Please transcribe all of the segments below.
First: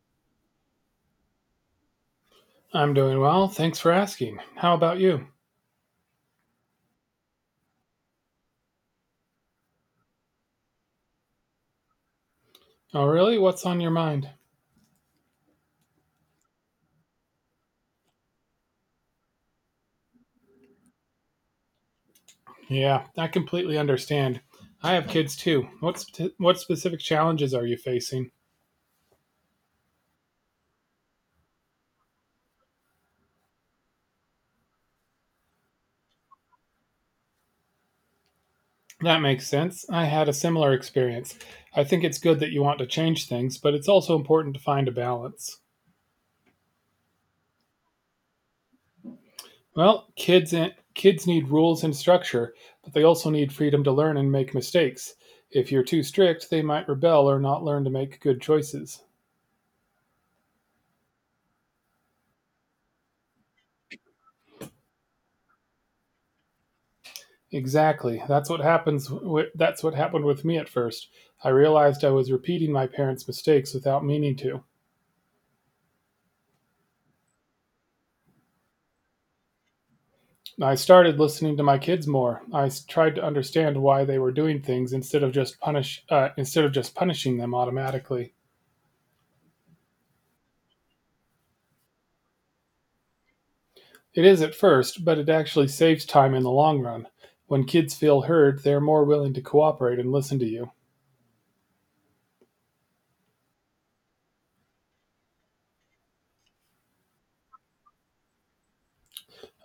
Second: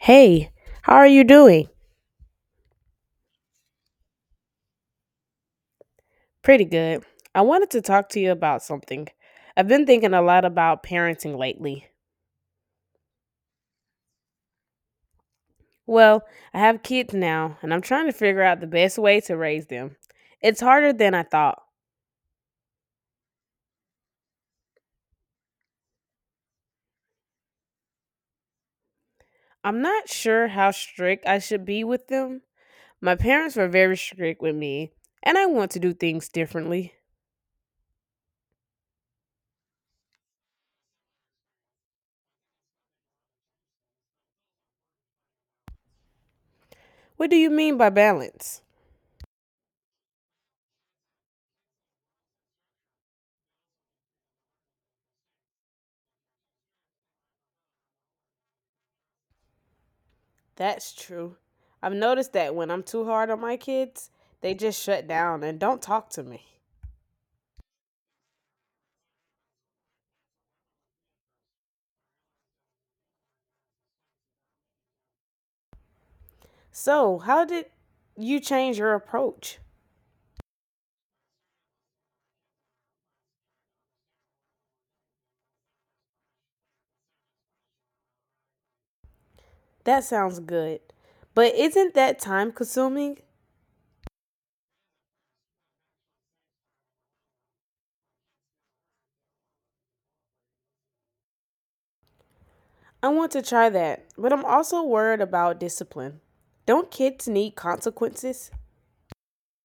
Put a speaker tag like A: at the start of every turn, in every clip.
A: Hey, how are you doing?
B: I'm doing well. Thanks for asking. How about you?
A: Pretty good. I wanted to talk to you about something. I've been thinking a lot about parenting lately.
B: Oh, really? What's on your mind?
A: Well, I have kids now, and I'm trying to figure out the best way to raise them. It's harder than I thought.
B: Yeah, I completely understand. I have kids too. What specific challenges are you facing?
A: I'm not sure how strict I should be with them. My parents were very strict with me, and I want to do things differently.
B: That makes sense. I had a similar experience. I think it's good that you want to change things, but it's also important to find a balance.
A: What do you mean by balance?
B: Well, kids need rules and structure, but they also need freedom to learn and make mistakes. If you're too strict, they might rebel or not learn to make good choices.
A: That's true. I've noticed that when I'm too hard on my kids, they just shut down and don't talk to me.
B: Exactly. That's what happened with me at first. I realized I was repeating my parents' mistakes without meaning to.
A: So, how did you change your approach?
B: I started listening to my kids more. Tried to understand why they were doing things instead of just punishing them automatically.
A: That sounds good. But isn't that time consuming?
B: It is at first, but it actually saves time in the long run. When kids feel heard, they're more willing to cooperate and listen to you.
A: I want to try that, but I'm also worried about discipline. Don't kids need consequences?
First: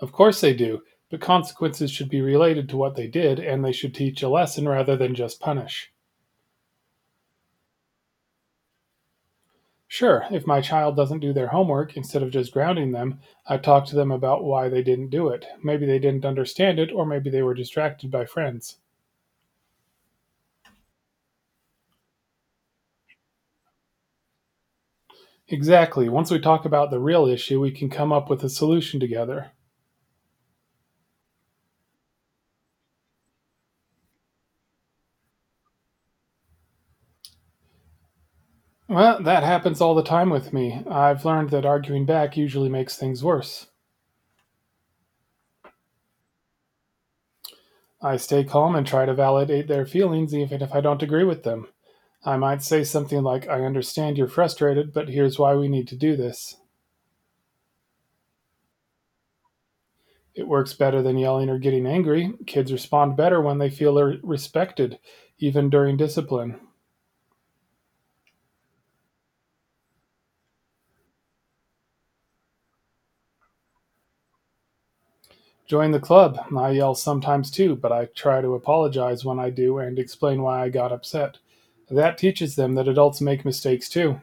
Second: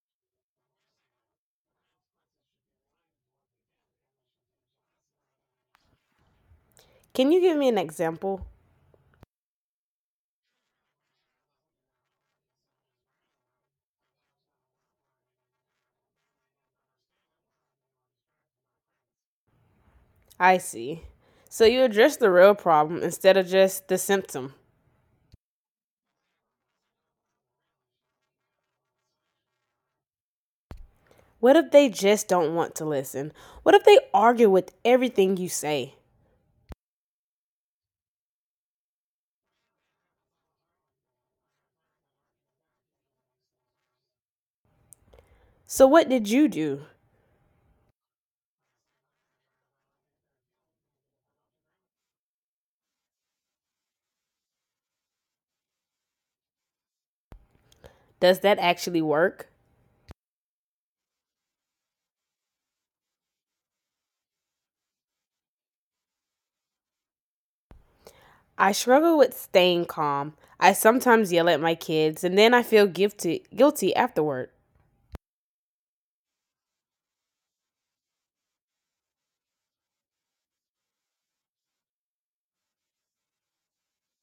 B: Of course they do, but consequences should be related to what they did, and they should teach a lesson rather than just punish.
A: Can you give me an example?
B: Sure, if my child doesn't do their homework, instead of just grounding them, I talk to them about why they didn't do it. Maybe they didn't understand it, or maybe they were distracted by friends.
A: I see. So, you address the real problem instead of just the symptom.
B: Exactly. Once we talk about the real issue, we can come up with a solution together.
A: What if they just don't want to listen? What if they argue with everything you say?
B: Well, that happens all the time with me. I've learned that arguing back usually makes things worse.
A: So, what did you do?
B: I stay calm and try to validate their feelings even if I don't agree with them. I might say something like, I understand you're frustrated, but here's why we need to do this.
A: Does that actually work?
B: It works better than yelling or getting angry. Kids respond better when they feel they're respected, even during discipline.
A: I struggle with staying calm. I sometimes yell at my kids and then I feel guilty afterward.
B: Join the club. I yell sometimes too, but I try to apologize when I do and explain why I got upset. That teaches them that adults make mistakes too.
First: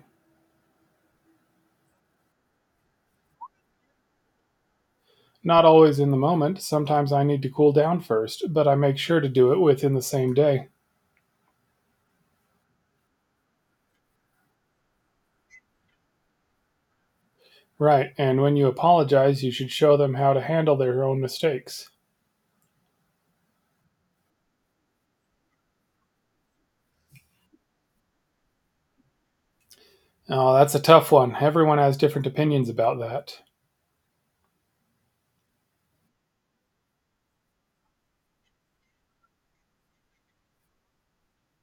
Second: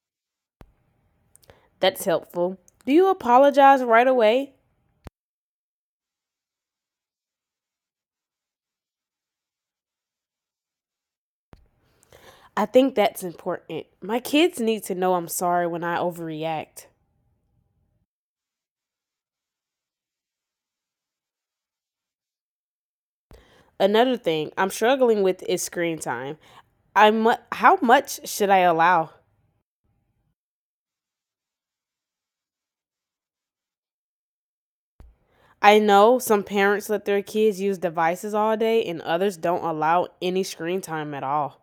A: That's helpful. Do you apologize right away?
B: Not always in the moment, sometimes I need to cool down first, but I make sure to do it within the same day.
A: I think that's important. My kids need to know I'm sorry when I overreact.
B: Right, and when you apologize, you should show them how to handle their own mistakes.
A: Another thing I'm struggling with is screen time. How much should I allow?
B: Oh, that's a tough one. Everyone has different opinions about that.
A: I know some parents let their kids use devices all day and others don't allow any screen time at all.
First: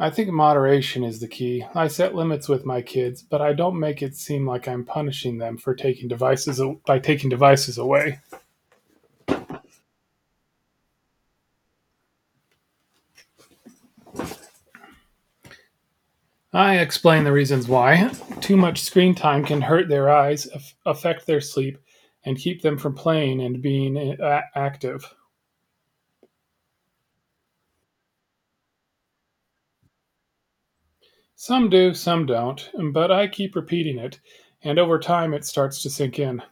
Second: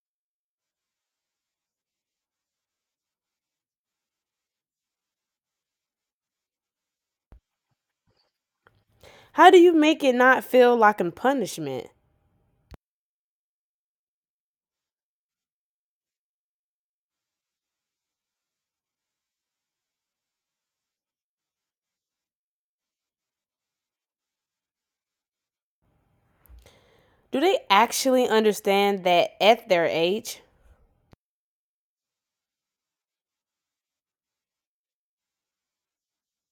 B: I think moderation is the key. I set limits with my kids, but I don't make it seem like I'm punishing them for taking devices by taking devices away.
A: How do you make it not feel like a punishment?
B: I explain the reasons why. Too much screen time can hurt their eyes, affect their sleep, and keep them from playing and being active.
A: Do they actually understand that at their age?
B: Some do, some don't, but I keep repeating it, and over time it starts to sink in.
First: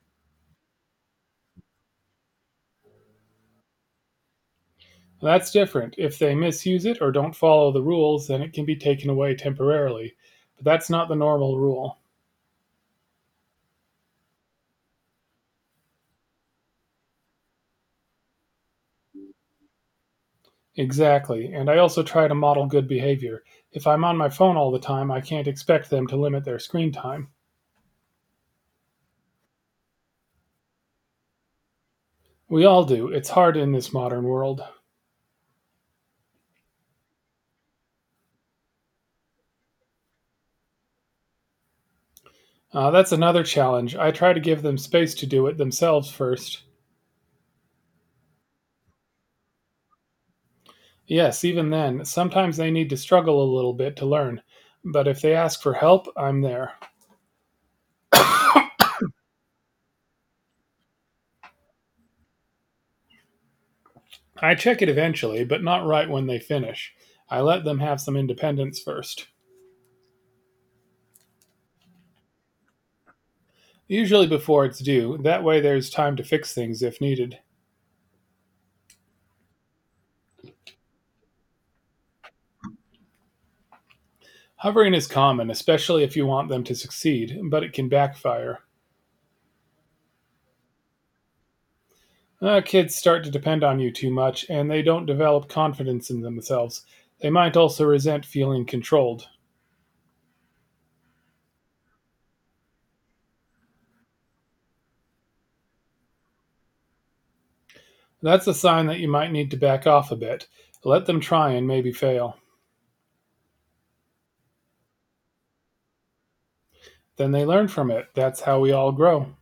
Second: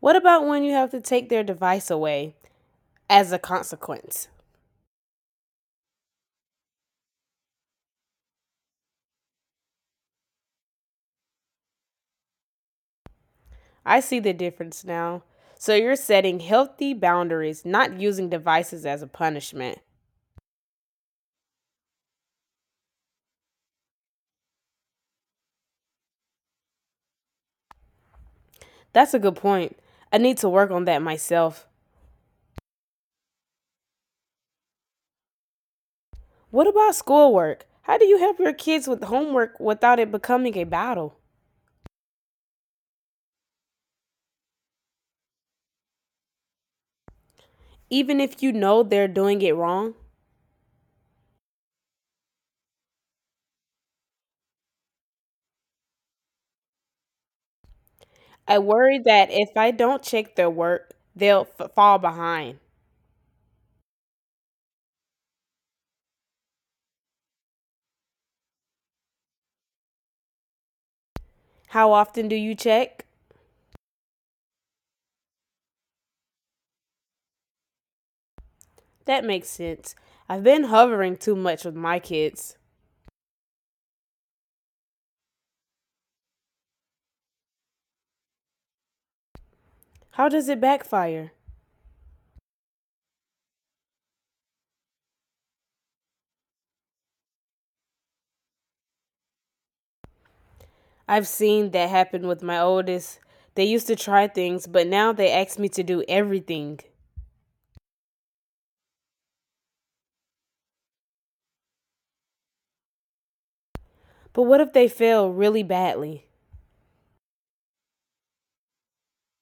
A: What about when you have to take their device away as a consequence?
B: That's different. If they misuse it or don't follow the rules, then it can be taken away temporarily. But that's not the normal rule.
A: I see the difference now. So you're setting healthy boundaries, not using devices as a punishment.
B: Exactly, and I also try to model good behavior. If I'm on my phone all the time, I can't expect them to limit their screen time.
A: That's a good point. I need to work on that myself.
B: We all do. It's hard in this modern world.
A: What about schoolwork? How do you help your kids with homework without it becoming a battle?
B: That's another challenge. I try to give them space to do it themselves first.
A: Even if you know they're doing it wrong?
B: Yes, even then, sometimes they need to struggle a little bit to learn, but if they ask for help, I'm there.
A: I worry that if I don't check their work, fall behind.
B: I check it eventually, but not right when they finish. I let them have some independence first,
A: How often do you check?
B: usually before it's due. That way, there's time to fix things if needed.
A: That makes sense. I've been hovering too much with my kids.
B: Hovering is common, especially if you want them to succeed, but it can backfire.
A: How does it backfire?
B: Kids start to depend on you too much, and they don't develop confidence in themselves. They might also resent feeling controlled.
A: I've seen that happen with my oldest. They used to try things, but now they ask me to do everything.
B: That's a sign that you might need to back off a bit. Let them try and maybe fail.
A: But what if they fail really badly?
B: Then they learn from it. That's how we all grow.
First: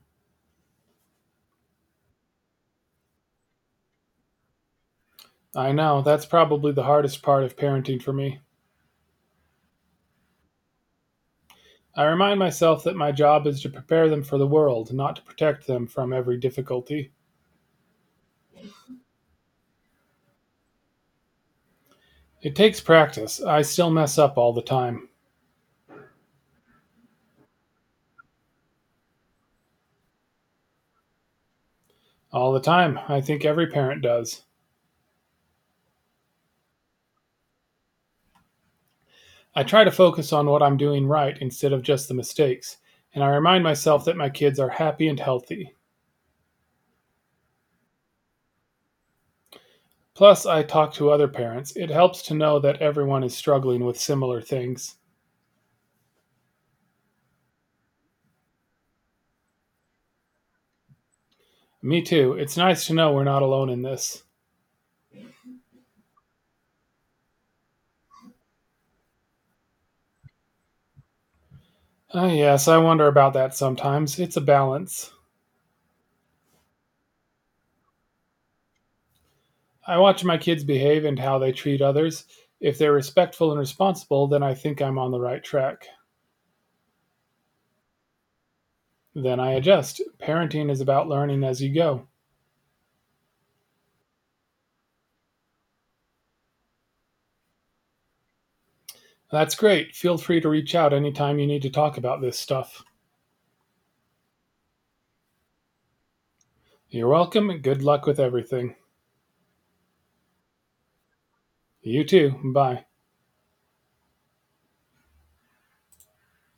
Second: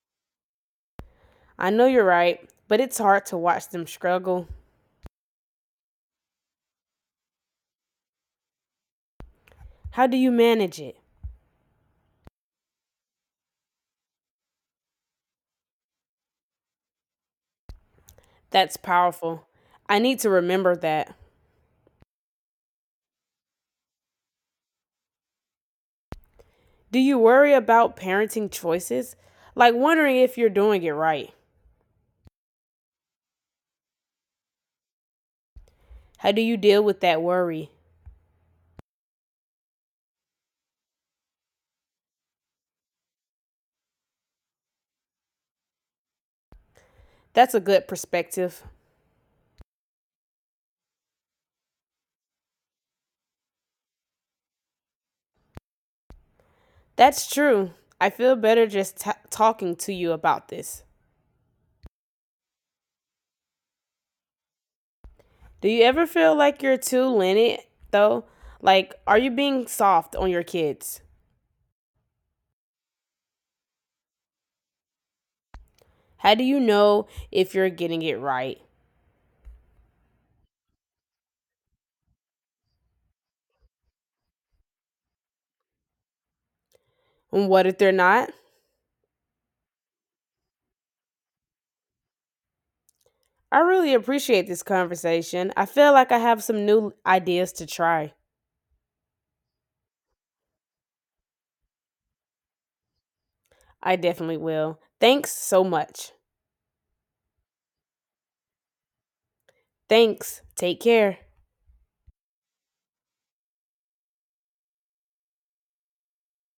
A: I know you're right, but it's hard to watch them struggle.
B: I know, that's probably the hardest part of parenting for me.
A: How do you manage it?
B: I remind myself that my job is to prepare them for the world, not to protect them from every difficulty.
A: That's powerful. I need to remember that.
B: It takes practice. I still mess up all the time.
A: Do you worry about parenting choices? Like wondering if you're doing it right?
B: All the time. I think every parent does.
A: How do you deal with that worry?
B: I try to focus on what I'm doing right instead of just the mistakes, and I remind myself that my kids are happy and healthy.
A: That's a good perspective.
B: Plus, I talk to other parents. It helps to know that everyone is struggling with similar things.
A: That's true. I feel better just talking to you about this.
B: Me too. It's nice to know we're not alone in this.
A: Do you ever feel like you're too lenient, though? Like, are you being soft on your kids?
B: Ah, yes, I wonder about that sometimes. It's a balance.
A: How do you know if you're getting it right?
B: I watch my kids behave and how they treat others. If they're respectful and responsible, then I think I'm on the right track.
A: And what if they're not?
B: Then I adjust. Parenting is about learning as you go.
A: I really appreciate this conversation. I feel like I have some new ideas to try.
B: That's great. Feel free to reach out anytime you need to talk about this stuff.
A: I definitely will. Thanks so much.
B: You're welcome, and good luck with everything.
A: Thanks. Take care.
B: You too. Bye.